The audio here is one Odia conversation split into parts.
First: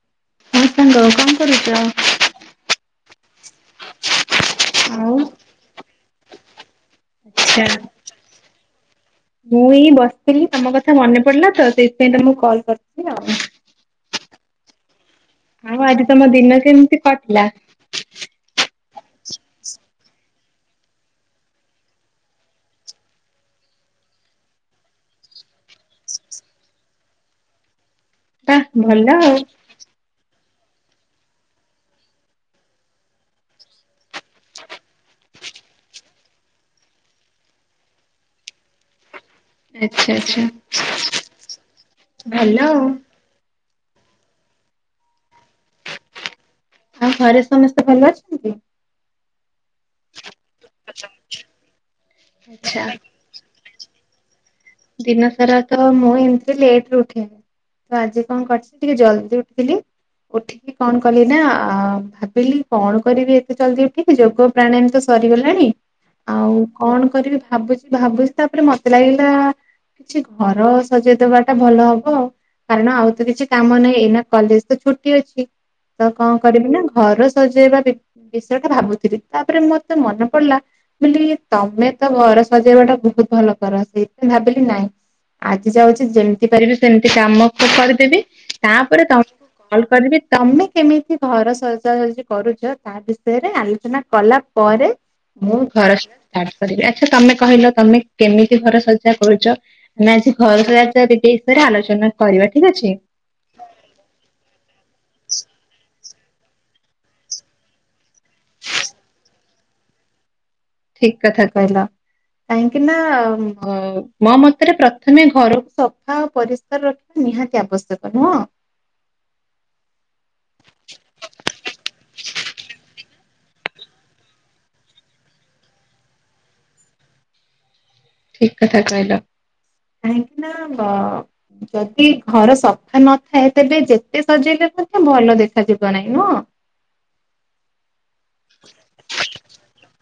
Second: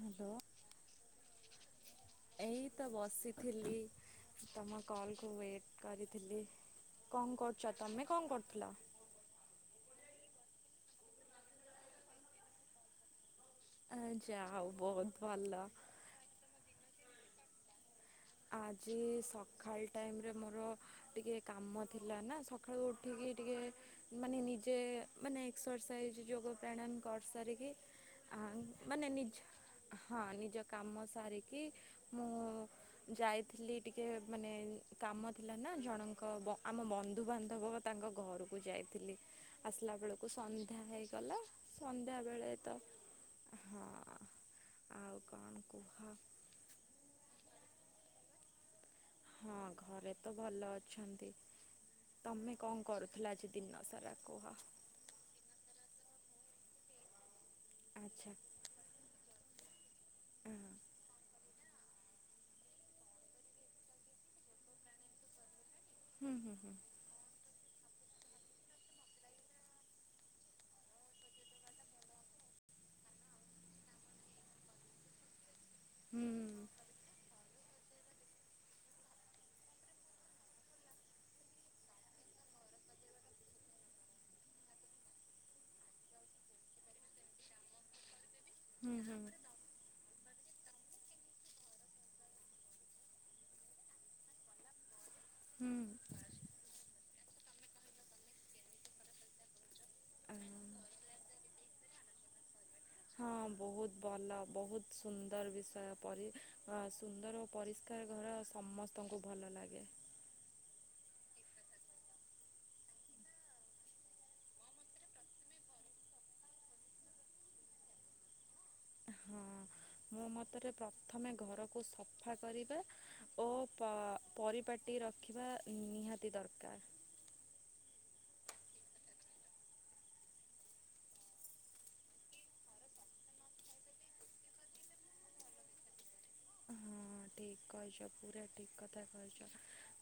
ହ୍ୟାଲୋ? ହଁ ସାଙ୍ଗ କଣ କରୁଚ? ଏଇ ତ ବସିଥିଲି, ତମ କଲ୍ ଆଉ କୁ ୱେଟ୍ କରିଥିଲି। କଣ ଆଚ୍ଛା। କରୁଚ, ତମେ କଣ କରୁଥିଲ? ମୁଁ ଏଇ ବସିଥିଲି ତମ କଥା ମନେ ପଡିଲା ତ ସେଥିପାଇଁ ତମକୁ କଲ୍ କରିଥିଲି ଆଉ। ଆ ଯାହଉ ବହୁତ୍ ଆଉ ଆଜି ତମ ଦିନ କେମିତି କଟଲା? ଆଜି ସଖାଳ ଟାଇମ ରେ ମୋର ଟିକେ କାମ ଥିଲା ନା ସଖାଳୁ ଉଠିକି ଟିକେ ମାନେ ନିଜେ ମାନେ ଏକ୍ସରସାଇଜ ଯୋଗ ପ୍ରାଣୟାମ କରି ସାରିକି ଆ ବାଃ ଭଲ ମାନେ ଆଉ। ନିଜ ହଁ ନିଜ କାମ ସାରିକି ମୁଁ ଯାଇଥିଲି ଟିକେ ମାନେ କାମ ଥିଲା ନା ଜଣଙ୍କ ବ ଆମ ବନ୍ଧୁବାନ୍ଧବ ତାଙ୍କ ଘରକୁ ଯାଇଥିଲି। ଆସିଲା ଆଚ୍ଛା ବେଳକୁ ଆଚ୍ଛା। ସନ୍ଧ୍ୟା ହେଇଗଲା। ସନ୍ଧ୍ୟା ବେଳେ ଭଲ ତ ଆଉ। ହଁ, ଆଉ କଣ କୁହ? [unintelligible] ଘରେ ସମସ୍ତେ ଭଲ ଅଛନ୍ତି? ହଁ ଘରେ ତ ଭଲ ଅଛନ୍ତି। ତମେ କଣ ଆଚ୍ଛା କରୁ ଥିଲ ଆଜି ଦିନ ସାରା କୁହ? ଦିନ ସାରା ତ ମୁଁ ଏମତି ଲେଟରେ ଉଠେ। ତ ଆଜି ଆଚ୍ଛା କଣ କରି ଟିକେ ଜଲ୍ଦି ଉଠିଥିଲି, ହଁ ଉଠି କଣ କଲି ନା ଆ ଭାବିଲି କଣ କରିବି ଏତେ ଜଲଦି ଉଠିକ, ଯୋଗ ପ୍ରାଣାୟାମ ତ ସରିଗଲାଣି ହୁଁ ହୁଁ ଆଉ ହୁଁ କଣ କରିବି ଭାବୁଚି ଭାବୁଚି ତାପରେ ମତେ ଲାଗିଲା କିଛି ଘର ସଜେଇ ଦବାଟା ଭଲ ହବ। କାରଣ ଆଉ ତ କିଛି କାମ ନାଇ ଏଇନା କଲେଜ ତ ଛୁଟି ଅଛି ତ ହୁଁ କଣ କରିବି ନା ଘର ସଜେଇବା ବି ବିଷୟ ଟା ଭାବୁଥିଲି, ତାପରେ ମତେ ମନେ ପଡିଲା, ବୋଲି ତମେ ତ ଘର ସଜେଇବା ଟା ବହୁତ ଭଲ କର ସେଇ ମୁ ଭାବିଲି ନାଇଁ ଆଜି ଯାଉଚି ଯେମିତି ପାରିବି ସେମିତି କାମ [unintelligible] କରିଦେବି, ହୁଁ ତାପରେ ହୁଁ ତମ [unintelligible] କରିବି ତମେ କେମିତି ଘର ସଜାସଜି କରୁଚ ତା ତା ବିଷୟରେ ଆଲୋଚନା କଲା ପରେ ମୁଁ ହୁଁ ଘର ଷ୍ଟା ର୍ଟ କରିବି, ଆଚ୍ଛା ତମେ କହିଲ ତମେ କେମିତି ଘର ସଜା କରୁଚ? ଆମେ ଆଜି ଘର ହଁ [unintelligible] ବିଷୟରେ ଆଲୋଚନା କରିବା ଠିକ ଅଛି। ହଁ ବହୁତ ଭଲ ବହୁତ ସୁନ୍ଦର ବିଷୟ ପରି [unintelligible] ସୁନ୍ଦର ଓ ପରି [unintelligible] ଘର ସମସ୍ତଙ୍କୁ ଭଲ ଲାଗେ। ଠିକ୍ କଥା କହିଲ। କାହିଁକି ନା ମୋ ଅ ମତରେ ପ୍ରଥମେ ଘରକୁ ସଫା ଓ ପରିଷ୍କାର ରଖି ନିହାତି ଆବଶ୍ୟକ, ନୁହଁ? ହଁ ଅଁ। ମୋ ମତରେ ପ୍ରଥମେ ଘରକୁ ସଫା କରିବା ଓ ପ ପରିପାଟି ରଖିବା ନିହାତି ଦରକାର୍। ଠିକ୍ କଥା କହିଲ, କାହିଁକି ନା ଗ ଯଦି ଘର ସଫା ନଥାଏ, ତେବେ ଯେତେ ସଜେଇଲେ ମଧ୍ୟ ଭଲ ଦେଖାଯିବ ନାଇଁ, ନୁହଁ? ହଁ ଠିକ୍ କଇଚ, ପୁରା ଠିକ୍ କଥା କଇଚ।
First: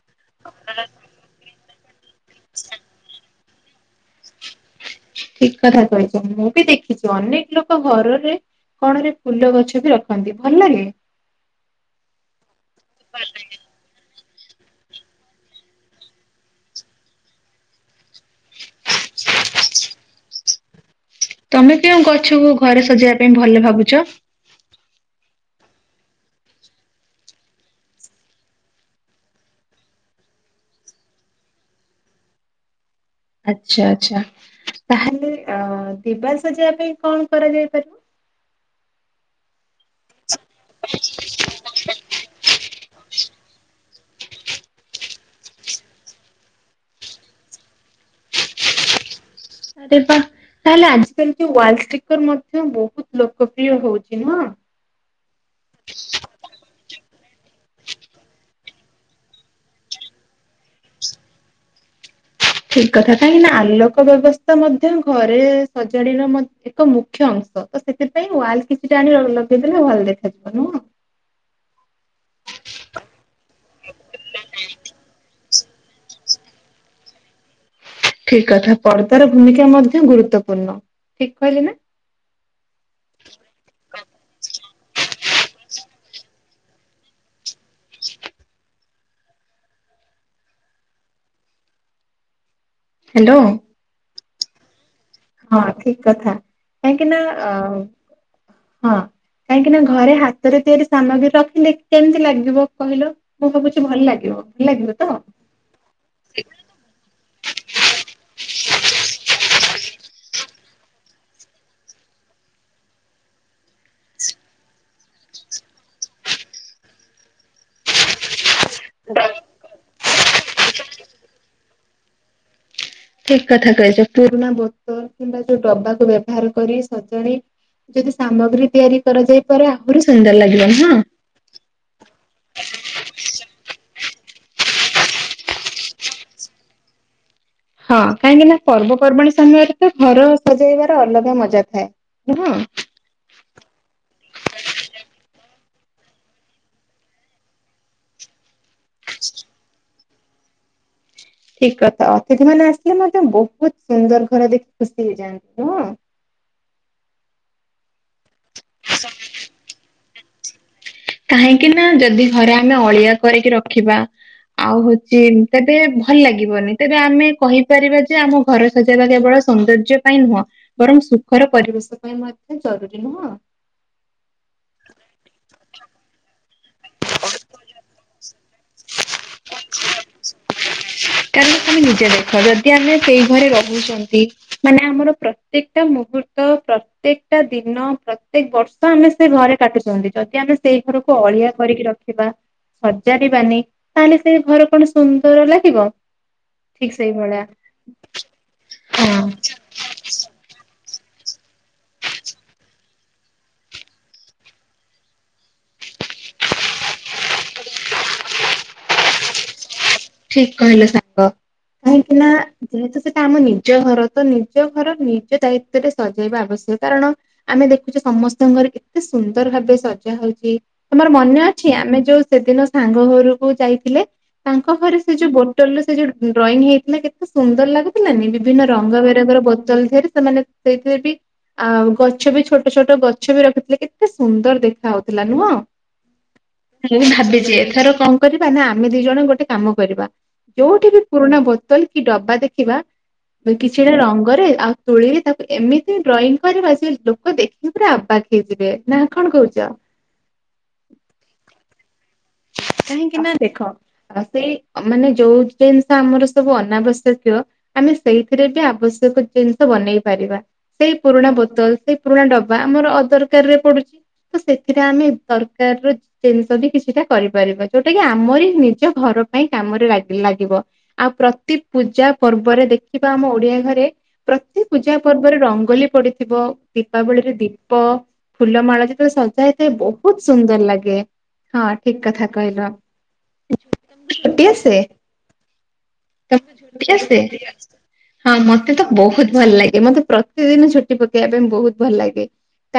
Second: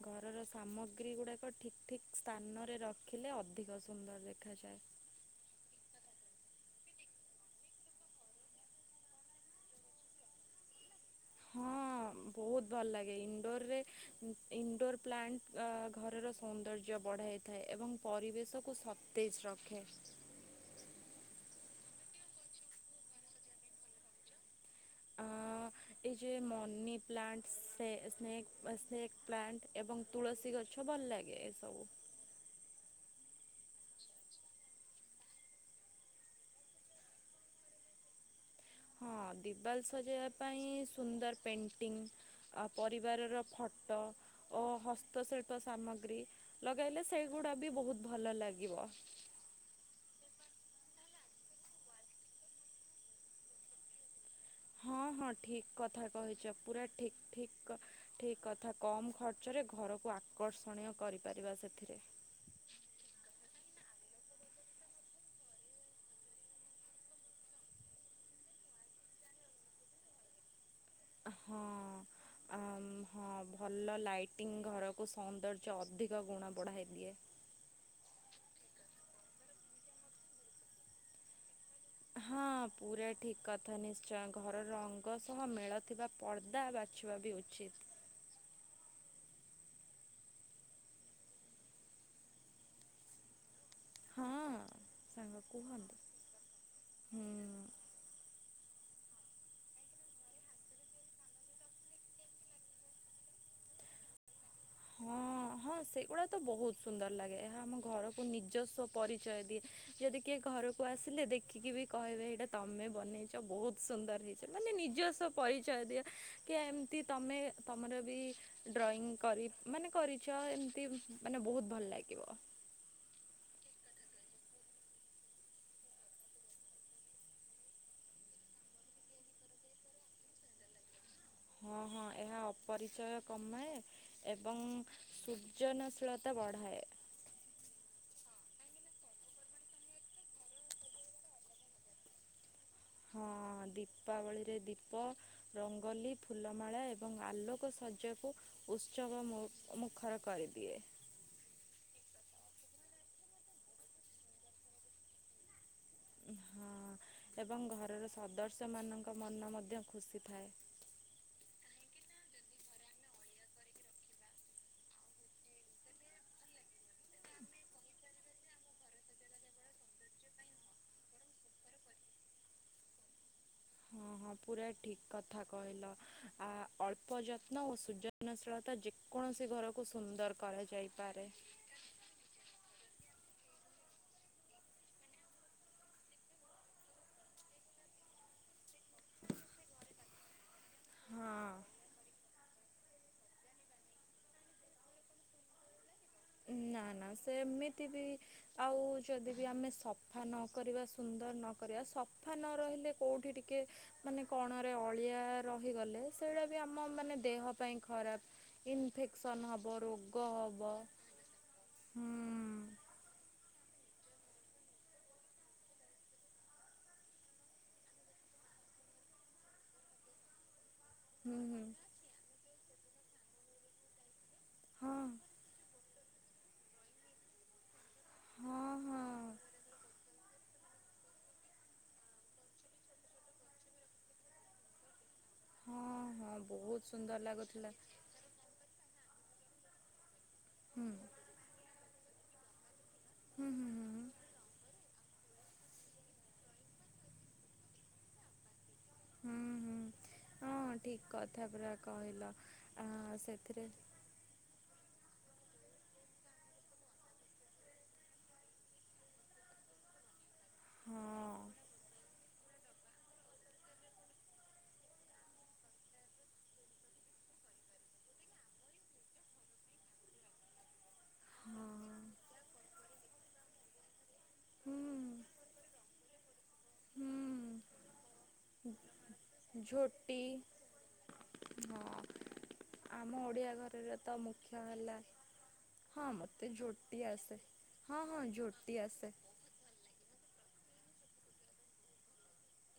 ଘରର ସାମଗ୍ରୀ ଗୁଡାକ ଠିକ୍ ଠିକ୍ ସ୍ଥାନରେ ରଖିଲେ ଅଧିକ ସୁନ୍ଦର ଦେଖାଯାଏ। ଠିକ୍ କଥା କହିଚ, ମୁଁ ବି ଦେଖିଚି, ଅନେକ ଲୋକ ଘରରେ କଣ ରେ ଫୁଲ ଗଛ ବି ରଖନ୍ତି, ଭଲ ଲାଗେ? ହଁ ବହୁତ ଭଲ ଲାଗେ, ଇଣ୍ଡୋର ରେ ଇ ଇନଣ୍ଡୋର୍ ପ୍ଲାଣ୍ଟ ଘରର ସୌନ୍ଦର୍ଯ୍ୟ ବଢ଼ାଇଥାଏ, ଏବଂ ପରିବେଶକୁ ସ ତେଜ୍ ରଖେ। ତମେ କେଉଁ ଗଛକୁ ଘରେ ସଜେଇବା ପାଇଁ ଭଲ ଭାବୁଚ? ଅଁ ଏ ଯେ ମନି ପ୍ଲାଣ୍ଟ, ସେ ସ୍ନେକ୍ ସେକ୍ ପ୍ଲାଣ୍ଟ ଏବଂ ତୁଳସୀ ଗଛ ଭଲ ଲାଗେ, ଏ ସବୁ। ଆଛା ଆଛା, ତାହେଲେ ଅ ଦିବାଲ୍ ସଜେଇବା ପାଇଁ କଣ କରାଯାଇ ପାରିବ? ହଁ ଦିିବାଲ୍ ସଜେଇବା ପାଇଁ ସୁନ୍ଦର ପେଣ୍ଟିଙ୍ଗ୍ ଆଉ ପରିବାରର ଫଟ ଓ ହସ୍ତଶିଳ୍ପ ସାମଗ୍ରୀ, ଲଗାଇଲେ ସେଇଗୁଡ଼ା ବି ବହୁତ ଭଲ ଲାଗିବ। ଆରେ ବାଃ। ତାହେଲେ ଆଜି କାଲି ୱାଲଷ୍ଟିକର ମଧ୍ୟ ବହୁତ ଲୋକପ୍ରିୟ ହଉଚି, ନୁହଁ? ହଁ ହଁ ଠିକ କଥା କହିଚ, ପୁରା ଠିକ୍ ଠିକ୍ କ ଠିକ୍ କଥା, କମ୍ ଖର୍ଚ୍ଚରେ ଘରକୁ ଆକର୍ଷଣୀୟ କରିପାରିବା ସେଥିରେ। ଠିକ୍ କଥା, କାହିଁକିନା ଆଲୋକ ବ୍ୟବସ୍ଥା ମଧ୍ୟ ଘରେ ସଜାଡିର ଏକ ମୁଖ୍ୟ ଅଂଶ। ସେଥିପାଇଁ ୱାଲ କିଛିଟା ଆଣି ଲଗେଇଦେଲେ ଭଲ ଦେଖାଯିବ, ନୁହଁ? ହଁ ଆ ହଁ ଭଲ ଲାଇଟିଂ ଘରକୁ ସୌନ୍ଦର୍ଯ୍ୟ ଅଧିକ ଗୁଣ ବଢ଼ାଇ ଦିଏ। ଠିକ୍ କଥା, ପର୍ଦାର ଭୂମିକା ମଧ୍ୟ ଗୁରୁତ୍ୱପୂର୍ଣ୍ଣ, ଠିକ କହିଲି ନା? ହଁ, ପୁରା ଠିକ୍ କଥା, ନିଶ୍ଚୟ ଘରର ରଙ୍ଗ ସହ ମେଳଥିବା ପର୍ଦା ବା ଛିବା ବି ଉଚିତ୍। ହାଲୋ। ହଁ ସାଙ୍ଗ ହଁ କୁହନ୍ତୁ। ଠିକ୍ କଥା, କାହିଁକି ନା ହୁଁ ହଁ। କାହିଁକି ନା ଘରେ ହାତରେ ତିଆରି ସାମଗ୍ରୀ ରଖିଲେ କେମିତି ଲାଗିବ କହିଲ? ମୁଁ ଭାବୁଛି ଭଲ ଲାଗିବ। ଭଲ ଲାଗିବ ତ? ହଁ, ହଁ, ସେଇଗୁଡା ତ ବହୁତ ସୁନ୍ଦର ଲାଗେ, ଏହା ଆମ ଘରକୁ ନିଜସ୍ୱ ପରିଚୟ ଦିଏ, ଯଦି କିଏ ଘରକୁ ଆସିଲେ ଦେଖ ଦେଖିକି ବି କହିବେ ଏଇଟା ତମେ ବନେଇଚ, ବହୁତ ସୁନ୍ଦର ହେଇଚି, ମାନେ ନିଜସ୍ଵ ପରିଚୟ ଦିଅ। କି ଏମିତି ତମେ, ତମର ବି ଡ୍ରଇଂ କରି ମାନେ କରିଚ, ଏମତି ମାନେ ବହୁତ ଭଲ ଲାଗିବ। ଠିକ୍ କଥା କହିଚ, ପୁରୁଣା ବୋତଲ୍ କିମ୍ବା ଯୋଉ ଡବାକୁ ବ୍ୟବହାର କରି, ସଜାଡି ଯଦି ସାମଗ୍ରୀ ତିଆରି କରାଯାଇ ପରେ ଆହୁରି ସୁନ୍ଦର ଲାଗିବ ନା ହଁ ହଁ ଏହା ଅପରିଚୟ କମାଏ ଏବଂ ସୃଜନଶୀଳତା ବଢାଏ ହଁ କାହିଁକି ନା ପର୍ବପର୍ବାଣୀ ସମୟରେ ତ ଘର ସଜେଇବାର ଅଲଗା ମଜା ଥାଏ କୁହ ହଁ ଦୀପାବଳିରେ ଦୀପ ରଙ୍ଗୋଲି ଫୁଲମାଳ ଏବଂ ଆଲୋକ ସର୍ଯ୍ୟାକୁ ଉତ୍ସବ ମୁ ମୁଖର କରିଦିଏ ଠିକ କଥା ଅତିଥି ମାନେ ଆସିଲେ ମଧ୍ୟ ବହୁତ ସୁନ୍ଦର ଘର ଦେଖି ଖୁସି ହେଇଯାଆନ୍ତି ନୁହଁ ହଁ ଏବଂ ଘରର ସଦସ୍ୟ ମାନଙ୍କ ମନ ମଧ୍ୟ ଖୁସି ଥାଏ କାହିଁକି ନା ଯଦି ଘରେ ଆମେ ଅଳିଆ କରିକି ରଖିବା ଆଉ ହଉଛି ତେବେ ଭଲ ଲାଗିବନି ତେବେ ଆମେ କହିପାରିବା ଯେ ଆମ ଘର ସଜେଇବା କେବଳ ସୌନ୍ଦର୍ଯ୍ୟ ପାଇଁ ନୁହଁ ବରଂ ସୁଖର ପରିବେଶ ପାଇଁ ମଧ୍ୟ ଜରୁରୀ ନୁହଁ ହଁ ହଁ ପୁରା ଠିକ କଥା କହିଲ ଆ ଅଳ୍ ଳ୍ପ ଯତ୍ନ ଓ ସୃଜନଶୀଳତା ଯେକୌଣସି ଘରକୁ ସୁନ୍ଦର କରାଯାଇପାରେ କାରଣ ତମେ ନିଜେ ଦେଖ ଯଦି ଆମେ ସେଇ ଘରେ ରହୁଛନ୍ତି ମାନେ ଆମର ପ୍ରତ୍ୟେକ ଟା ମୁହୂର୍ତ୍ତ ପ୍ର ପ୍ରତ୍ୟେକ ଟା ଦିନ ପ୍ରତ୍ୟେକ ବର୍ଷ ଆମେ ସେ ଘରେ କାଟୁଛନ୍ତି ଯଦି ଆମେ ସେଇ ଘରକୁ ଅଳିଆ ହଁ କରି ରଖିବା ସଜାରିବାନି ତାହେଲେ ସେ ଘର କଣ ସୁନ୍ଦର ଲାଗିବ ନା ଠିକ ନା ସେ ସେଇଭଳିଆ ଏମିତି ବି ଆଉ ହଁ ଯଦି ବି ଆମେ ସ ସଫା ନକରିବା ସୁନ୍ଦର ନ କରିବା ସଫା ନ ରହିଲେ କୋଉଁଠି ଟିକେ ମାନେ କଣରେ ଅଳିଆ ରହିଗଲେ ସେଇଟା ବି ଆମ ମାନେ ଦେହ ପାଇଁ ଖରାପ ଇନଫେକ୍ସନ ହବ ରୋଗ ହବ ବା ହୁଁ କାହିଁକି ନା ଯେହେତୁ ସେଟା ଆମ ନିଜ ଘର ବା ତ ନିଜ ଘର ନିଜ ଦାୟିତ୍ୱରେ ସଜେଇବା ଆବଶ୍ୟକ କାରଣ ଆମେ ଦେଖୁଛେ ସମସ୍ତଙ୍କ ଘରେ କେତେ ସୁନ୍ଦର ଭାବେ ସଜା ହଉଛି ତମର ହୁଁ ମନେ ହୁଁ ଅଛି ଆମେ ଯୋଉ ସେଦିନ ସାଙ୍ଗ ଘରକୁ ଯାଇଥିଲେ ତାଙ୍କ ହଁ ଘରେ ସେ ଯୋଉ ବୋଟଲରେ ସେ ଯୋଉ ଡ୍ରଇଂ ହେଇଥିଲା କେତେ ସୁନ୍ଦର ଲାଗୁଥିଲାନି ହଁ ବିଭିନ୍ନ ରଙ୍ଗ ହଁ ବରଙ୍ଗର ବୋ ଜଲଦିଆରେ ସେମାନେ ସେଇଥିରେ ବି ଆଉ ଗଛ ବି ଛୋଟ ଛୋଟ ଗଛ ବି ରଖିଥିଲେ କେତେ ସୁନ୍ଦର ଦେଖା ହଉ ଥିଲା ନୁହଁ ହଁ ହଁ ବହୁତ ମୁଁ ସୁନ୍ଦର ଭାବିଛି ଲାଗୁଥିଲା ଏଥରକ କରିବା ନା ଆମେ ଦି ଜଣ ଗୋଟେ କାମ କରିବା ହୁଁ ଯୋଉଠି ବି ପୁରୁଣା ବୋତଲ କି ଡବା ଦେଖିବା ହୁଁ ହୁଁ ହୁଁ କିଛିଟା ରଙ୍ଗରେ ଆଉ ତୂଳୀରେ ତାକୁ ଏମିତି ଡ୍ରଇଂ କରିବା ସେ ଲୋକ ଦେଖିକି ପୁରା ଆବାଗ୍ ହେଇଯିବେ ନା କଣ ହୁଁ କହୁଛ? ହୁଁ ହଁ ଠିକ କଥା ପୁରା କହିଲ ଆ କାହିଁକି ନା ଦେଖ ସେଥିରେ ଆଉ ସେ ମାନେ ଯୋଉ ଜିନିଷ ଆମର ସବୁ ଅନାବଶ୍ୟକୀୟ ଆମେ ସେଇଥିରେ ବି ଆବଶ୍ୟକ ଜିନିଷ ବନେଇ ପାରିବା ସେଇ ହଁ ପୁରୁଣା ବୋତଲ ସେଇ ପୁରୁଣା ଡବା ଆମର ଅଦରକାର ରେ ପଡୁଛି ତ ସେଥିରେ ଆମେ ଦରକାର ର ଜିନିଷ ବି କିଛିଟା କରିପାରିବା ଯୋଉଟା କି ଆମରି ନିଜ ଘର ପାଇଁ କାମରେ ଲା ଲାଗିବ ଆଉ ପ୍ରତି ହଁ। ପୂଜା ପର୍ବରେ ଦେଖିବା ଆମ ଓଡିଆ ଘରେ ପ୍ରତି ପୂଜା ହୁଁ ପର୍ବରେ ରଙ୍ଗୋଲି ପଡିଥିବ ଦୀପାବଳିରେ ହୁଁ ଦୀପ ଫୁଲ ମାଳ ଯେତେବେଳେ ସଜାହେଇଥାଏ ବହୁତ ଝୋଟି ସୁନ୍ଦର ଲାଗେ ହଁ। ଠିକ କଥା କହିଲ ଆମ ଓଡ଼ିଆ ଘରର ତ ମୁଖ୍ୟ ହେଲା [unintelligible] ହଁ ମୋତେ ଝୋଟି ଆସେ [unintelligible] ହଁ ମତେ ତ ବହୁତ ଭଲ ଲାଗେ ମତେ ପ୍ରତିଦିନ ଛୁଟି ପକେଇବା ପାଇଁ ବହୁତ ଭଲ ଲାଗେ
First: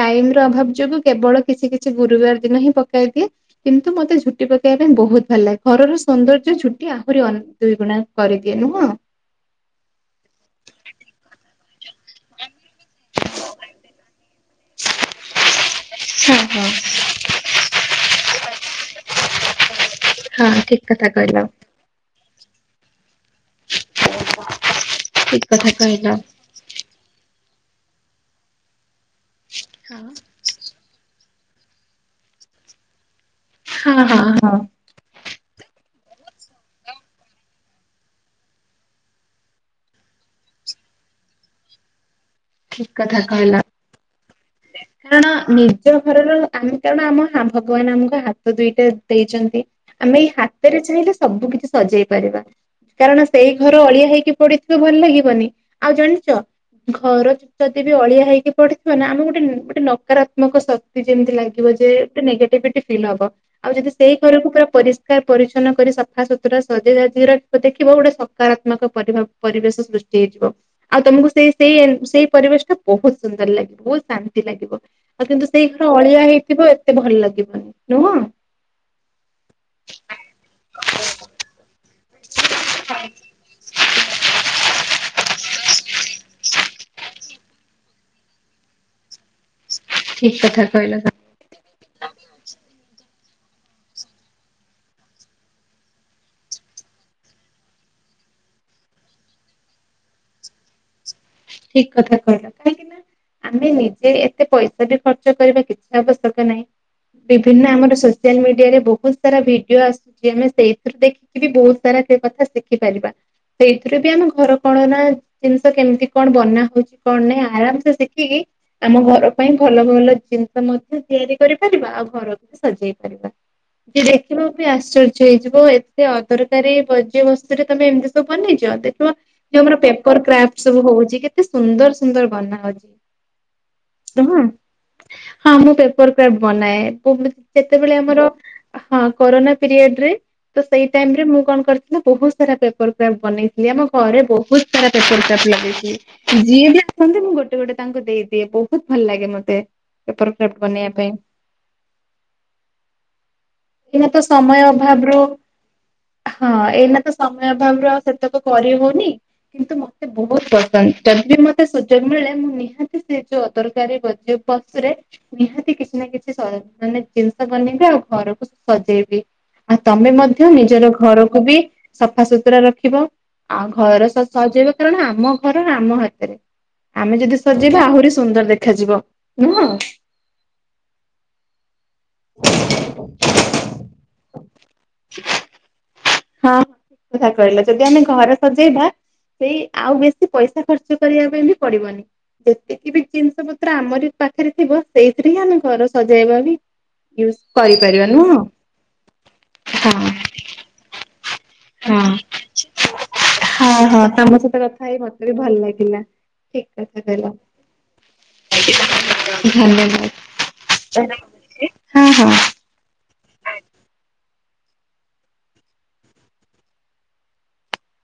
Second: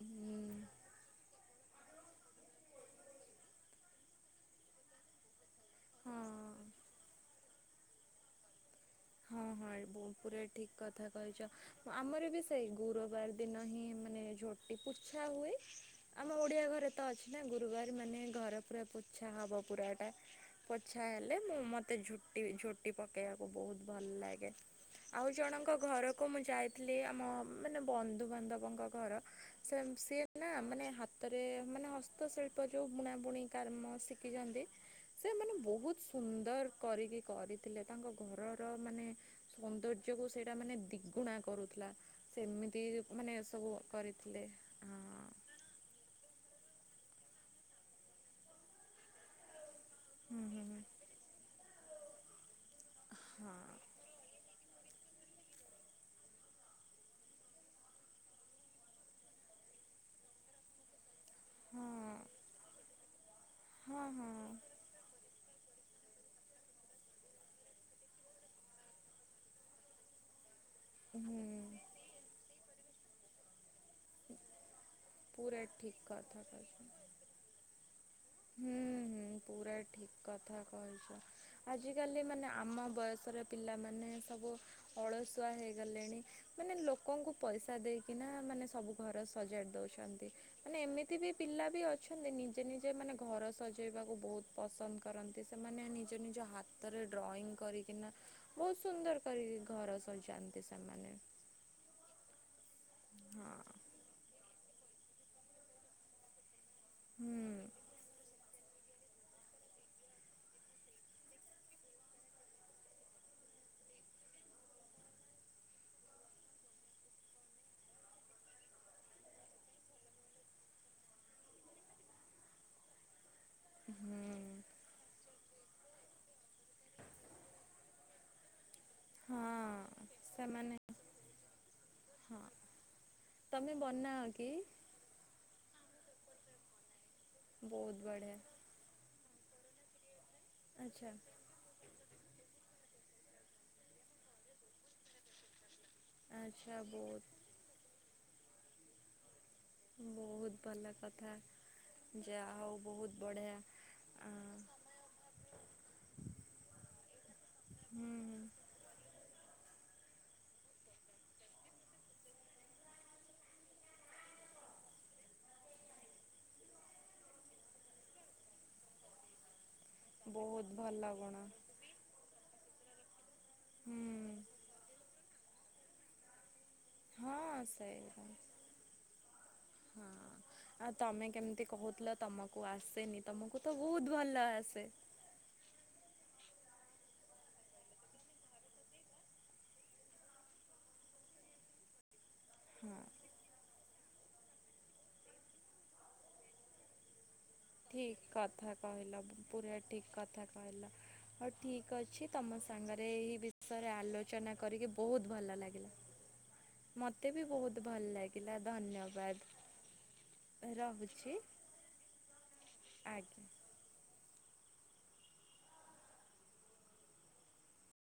ଟାଇମ ର ଅଭାବ ଯୋଗୁ କେବଳ କିଛି କିଛି ଗୁରୁବାର ଦିନ ହିଁ ପକାଇ ଦିଏ। କିନ୍ତୁ ମୋତେ ଝୋଟି ପକେଇବା ପାଇଁ ବହୁତ ଭଲ ଲାଗେ ଘରର ହଁ ସୌନ୍ଦର୍ଯ୍ୟ ଝୋଟି ଆହୁରି ଦୁଇଗୁଣା କରିଦିଏ ନୁହଁ। ହଁ [unintelligible] ଠିକ କଥା କହିଛ। ଆମର ବି ସେଇ ଗୁରୁବାର ଦିନ ହିଁ ମାନେ ଝୋ ଟି ପୁଛା ହୁଏ। ଆମ ହଁ ହଁ ଓଡିଆ ଘରେ ତ ଅଛି ନା ଗୁରୁବାର ମାନେ ଘରେ ପୁରା ପୋଛା ହବ ପୁରା। ହଁ ଠିକ କଥା ପୋଛା କହିଲ ହେଲେ ମୁଁ ମତେ [unintelligible] ଭଲ ଲାଗେ ଆଉ ଠିକ ଜଣଙ୍କ କଥା କହିଲ। ଘରକୁ ମୁଁ ଯାଇ ଥିଲେ ଆମ ମାନେ ବନ୍ଧୁବାନ୍ଧବଙ୍କ ଘର ହଁ [unintelligible] ନା ମାନେ ହାତରେ ମାନେ ହସ୍ତଶିଳ୍ପ ଯୋଉ ବୁଣା ବୁଣି କାମ ହଁ ହଁ ଶିଖିଛନ୍ତି। ସେମାନେ ବହୁତ ସୁନ୍ଦର କରିକି କରିଥିଲେ ତାଙ୍କ ଘ ଘ ର ମାନେ ସୌନ୍ଦର୍ଯ୍ୟ କୁ ସେଇଟା ମାନେ ଦ୍ୱିଗୁଣା କରୁଥିଲା। ସେମିତି ଠିକ କଥା ମାନେ କହିଲ। ସବୁ କରିଥିଲେ ହଁ। କାରଣ [unintelligible] ଆମ ହାତ ଦୁଇଟା ଦେଇଛନ୍ତି ଆମେ ଏଇ ହୁଁ ହୁଁ ହାତରେ ହୁଁ। ଚାହିଁଲେ ସବୁ କିଛି ସଜେଇ ପାରିବା। କାରଣ ସେଇ ହଁ ଘର ଅଳିଆ ହେଇକି ପଡିଥିବ ଭଲ ଲାଗିବନି, ଆଉ ଜାଣିଛ ଘର ଯଦି ବି ଅଳିଆ ହେଇକି ପଢିଥିବ ନା ଆମେ ଗୋଟେ ଗୋଟେ ନକାରାତ୍ମକ ଶକ୍ତି ଯେମିତି ଲାଗେ। ହଁ [unintelligible] ଫିଲ୍ ହବ ଆଉ ଯଦି ହଁ ସେଇ ଘରକୁ ପ ହଁ [unintelligible] ସଫାସୁତୁରା ସଜେଇ ଦେଖିବ ଗୋଟେ ସକାରାତ୍ମକ ପରିଭାବ। ପରିବେଶ ସୃଷ୍ଟି ହେଇଯିବ। ଆଉ ତମକୁ ହୁଁ। ସେଇ ସେଇ ସେଇ ପରିବେଶ ଟା ବହୁତ ସୁନ୍ଦର ଲାଗିବ ବହୁତ ଶାନ୍ତି ଲାଗିବ ଆଉ କିନ୍ତୁ ପୁରା ସେଇ ଘର ଠିକ୍ ଅଳିଆ କଥା ହେଇଥିବ କହିଛ। ଏତେ ଭଲ ଲାଗିବନି ନୁହଁ। ହୁଁ ହୁଁ ପୁରା ଠିକ କଥା କହିଛ। ଆଜିକାଲି ମାନେ ଆମ ବୟସର ପିଲାମାନେ ସବୁ ଅଳସୁଆ ହେଇଗଲେଣି, ମାନେ ଲୋକ ଲୋକଙ୍କୁ ପଇସା ଦେଇକିନା ମାନେ ସବୁ ଘର ସଜାଡ଼ି ଦେଉଛନ୍ତି। ଠିକ କଥା ମାନେ କହିଲ ଏମିତି ବି ପିଲା ବି ଅଛନ୍ତି ନିଜେ ନିଜେ ଯେମାନେ ଘର ସଜେଇବାକୁ ବହୁତ ପସନ୍ଦ କରନ୍ତି, ସେମାନେ ନିଜ ନିଜ ହାତରେ ଡ୍ରଇଂ କରିକିନା ବହୁତ ସୁନ୍ଦର କରିକି ଘର ସଜାନ୍ତି ସେମାନେ। ଠିକ କଥା କହିଲ କାହିଁକି ନା ଆମେ ହଁ। ନିଜେ ଏତେ ପଇସା ବି ଖର୍ଚ୍ଚ କରିବା କିଛି ଆବଶ୍ୟକ ନାହିଁ ହୁଁ ବିଭିନ୍ନ ଆମର ସୋସିଆଲ ମିଡିଆରେ ବହୁତ ସାରା ଭିଡିଓ ଆସୁଛି। ଆମେ ସେଇଥିରୁ ଦେଖିକି ବି ବହୁତ ସାରା ସେ କଥା ଶିଖିପାରିବା। ସେଇଥିରେ ବି ଆମ ଘର [unintelligible] ନା ଜିନିଷ କେମିତି? କଣ ବନା ହଉଛି କଣ ନାଇଁ ଆରାମସେ ଶିଖିକି ଆମ ଘର ପାଇଁ ଭଲ ଭଲ ଜିନିଷ ମଧ୍ୟ ତିଆରି କରିପାରିବା ଆଉ ଘରକୁ ବି ସଜେଇ ପାରିବା। ହୁଁ ଦେଖିବାକୁ ବି ଆଶ୍ଚର୍ଯ୍ୟ ହେଇଯିବ ଏତେ ଅଦରକାରୀ ବଜ୍ୟ ବସ୍ତୁରେ ତମେ ଏମିତି ସବୁ ବନେଇଛ। [unintelligible] ଆମର ହଁ ପେପର କ୍ରା୍ ସେମାନେ ସବୁ ହଉଛି। କେତେ ସୁନ୍ଦର ସୁନ୍ଦର ହଁ ବନା ହୋଉଛି ତମେ ବନାଅ ନୁହଁ। କି? ହଁ ମୁଁ ପେପର କ୍ରା ବନାଏ ଯେତେବେଳେ ବହୁତ ଆମର ବଢ଼ିଆ ହଁ କୋରୋନା ପିରିୟଡ ରେ ତ ସେଇ ଆଚ୍ଛା ଟାଇମ ରେ ମୁଁ କଣ କରି ମୁଁ ବହୁତ ସାରା ପେପର କ୍ରାଫ୍ଟ ବନେଇଥିଲି। ଆମ ଘରେ ବହୁତ ସାରା ପେପର କ୍ରାଫ୍ ଲଗେଇଛି। ଯିଏ ଆଚ୍ଛା ବି ଆସନ୍ତି ମୁଁ ବହୁତ ଗୋଟେ ଗୋଟେ ତାଙ୍କୁ ଦେଇଦିଏ ବହୁତ ଭଲ ଲାଗେ ମତେ। ପେପର କ୍ରାଫ୍ଟ ବହୁତ ଭଲ ବନେଇବା ପାଇଁ କଥା ଯାହା ହଉ ବହୁତ ବଢିଆ। ଏଇନା ତ ସମୟ ଅଭାବରୁ ହଁ ଏଇନା ତ ସମୟ ଅଭାବରୁ ଆଉ ହୁଁ ସେତକ କରିହଉନି। କିନ୍ତୁ ମୋତେ ବହୁତ ପସନ୍ଦ ଯଦି ବି ମୋତେ ସୁଯୋଗ ମିଳେ ମୁଁ ନିହାତି ସେ ଯେଉଁ ଅଦରକାରୀ ବଜ୍ୟ ବସ ରେ ନିହାତି କିଛି ନା କିଛି ମାନେ ଜିନିଷ ବନେଇବେ ଆଉ ଘରକୁ ସଜେଇବି ଆଉ ତମେ ହୁଁ ମଧ୍ୟ ବହୁତ ନିଜର ଭଲ ଗୁଣ ଘରକୁ ବି ସଫା ସୁତୁରା ରଖିବ। ଆଉ ଘର ହୁଁ ସଜେଇବା କାରଣ ଆମ ଘର ଆମ ହାତରେ। ଆମେ ଯଦି ହଁ ସଜେଇବା ଆହୁରି ସେଇଟା ସୁନ୍ଦର ଦେଖାଯିବ ନୁହଁ। ହଁ। ଆଉ ତମେ କେମିତି କହୁଥିଲ ତମକୁ ଆସେନି। ତୁମକୁ ତ ବହୁତ ଭଲ ଆସେ। ଶ [unintelligible] ହଁ ହ ଠିକ କଥା କହିଲ ଯଦି ଆମେ ଘରେ ସଜେଇବା। ସେଇ ଆଉ ବେଶୀ ପଇସା ଖର୍ଚ୍ଚ କରିବା ପାଇଁ ବି ପଡିବନି। ଯେତିକି ହଁ ବି ଜିନିଷ ପତ୍ର ଆମର ପାଖରେ ଥିବ ସେଇଥିରେ ହିଁ ଆମେ ଘର ସଜେଇବା ବି ୟୁଜ କରିବା। ଠିକ କଥା କହିଲା ପୁରା ହଁ ଠିକ କଥା କହିଲା। ହଉ ଠିକ୍ ହଁ ଅଛି ତମ ସାଙ୍ଗରେ ଏହି ହଁ ବିଷୟରେ ହଁ ତମ ଆଲୋଚନା ସହିତ କଥା କରିକି ହେଇ ମତେ ବହୁତ ବି ଭଲ ଲାଗିଲା। ଠିକ କଥା ମତେ କହିଲ ବି ବହୁତ ଭଲ ଲାଗିଲା ଧନ୍ୟବାଦ। ରହୁଛି ହଁ ହଁ। ଆଜ୍ଞା। [unintelligible]